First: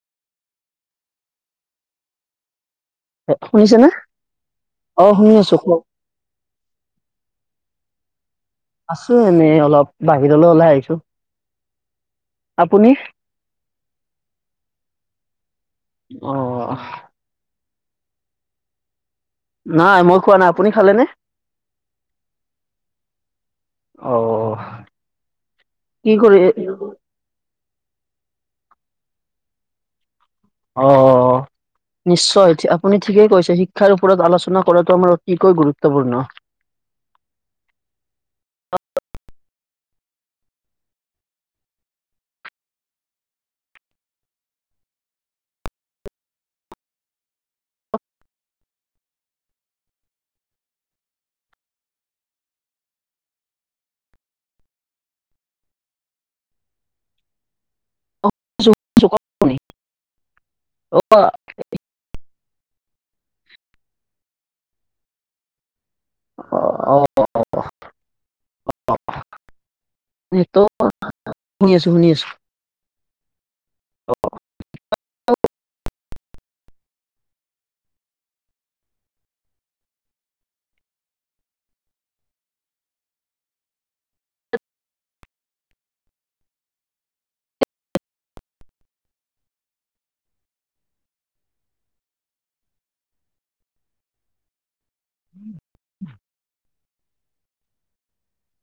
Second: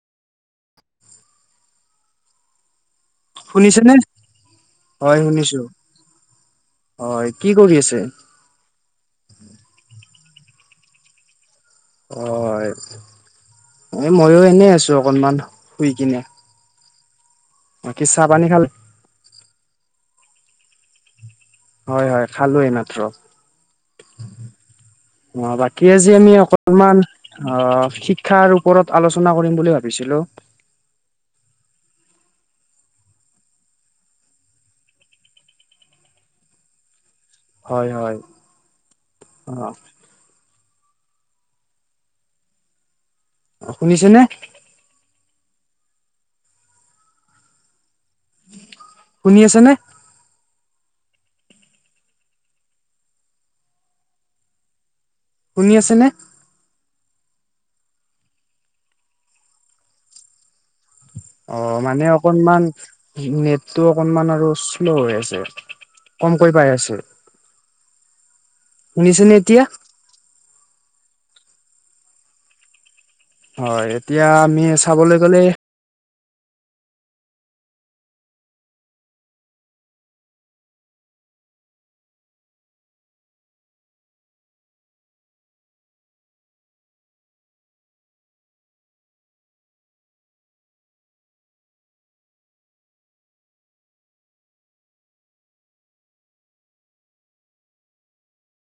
শুনিছে নে? শুনিছেনে? অ' হয় শুনি আছোঁ। শুনিছো। কোৱ হয় কি কৰি আছে? আছোঁ এনে অলপ, বাহিৰলৈ ওলাই আহিছোঁ। অ'। এ মইও এনে আছোঁ অকনমান, শুই কিনে। অ বাকী কি চাহ-পানী খালে? নাই মই খোৱা নাই। আপুনি খালে নে? হয়-হয়, খালোঁ এইমাত্ৰ। অ অ' বাকী আজি কি আমি কৰি অকণমান অ' শিক ক্ষাৰ ওপৰত আলোচনা কৰিম বুলি ভাবিছিলোঁ। অ'। নিশ্চয়, ঠি- আপুনি ঠিকেই কৈছে। শিক্ষাৰ ওপৰত আলোচনা কৰাটো আমাৰ অতিকৈ গুৰুত্বপূৰ্ণ। হয়- হয়, অঁ। অঁ শুনিছেনে। শুনি আছে নে। শুনি আছেনে। [unintelligible] [inaudible] অ মানে অকনমান নেটটো অকনমান আৰু শ্ল' হৈ আছে কমকৈ পাই অ আছো, অ শুনিছেনে এতিয়া। সেইটো শুনি আছো- শুনি আছো। হয়, এতিয়া আমি চাবলৈ গ'লে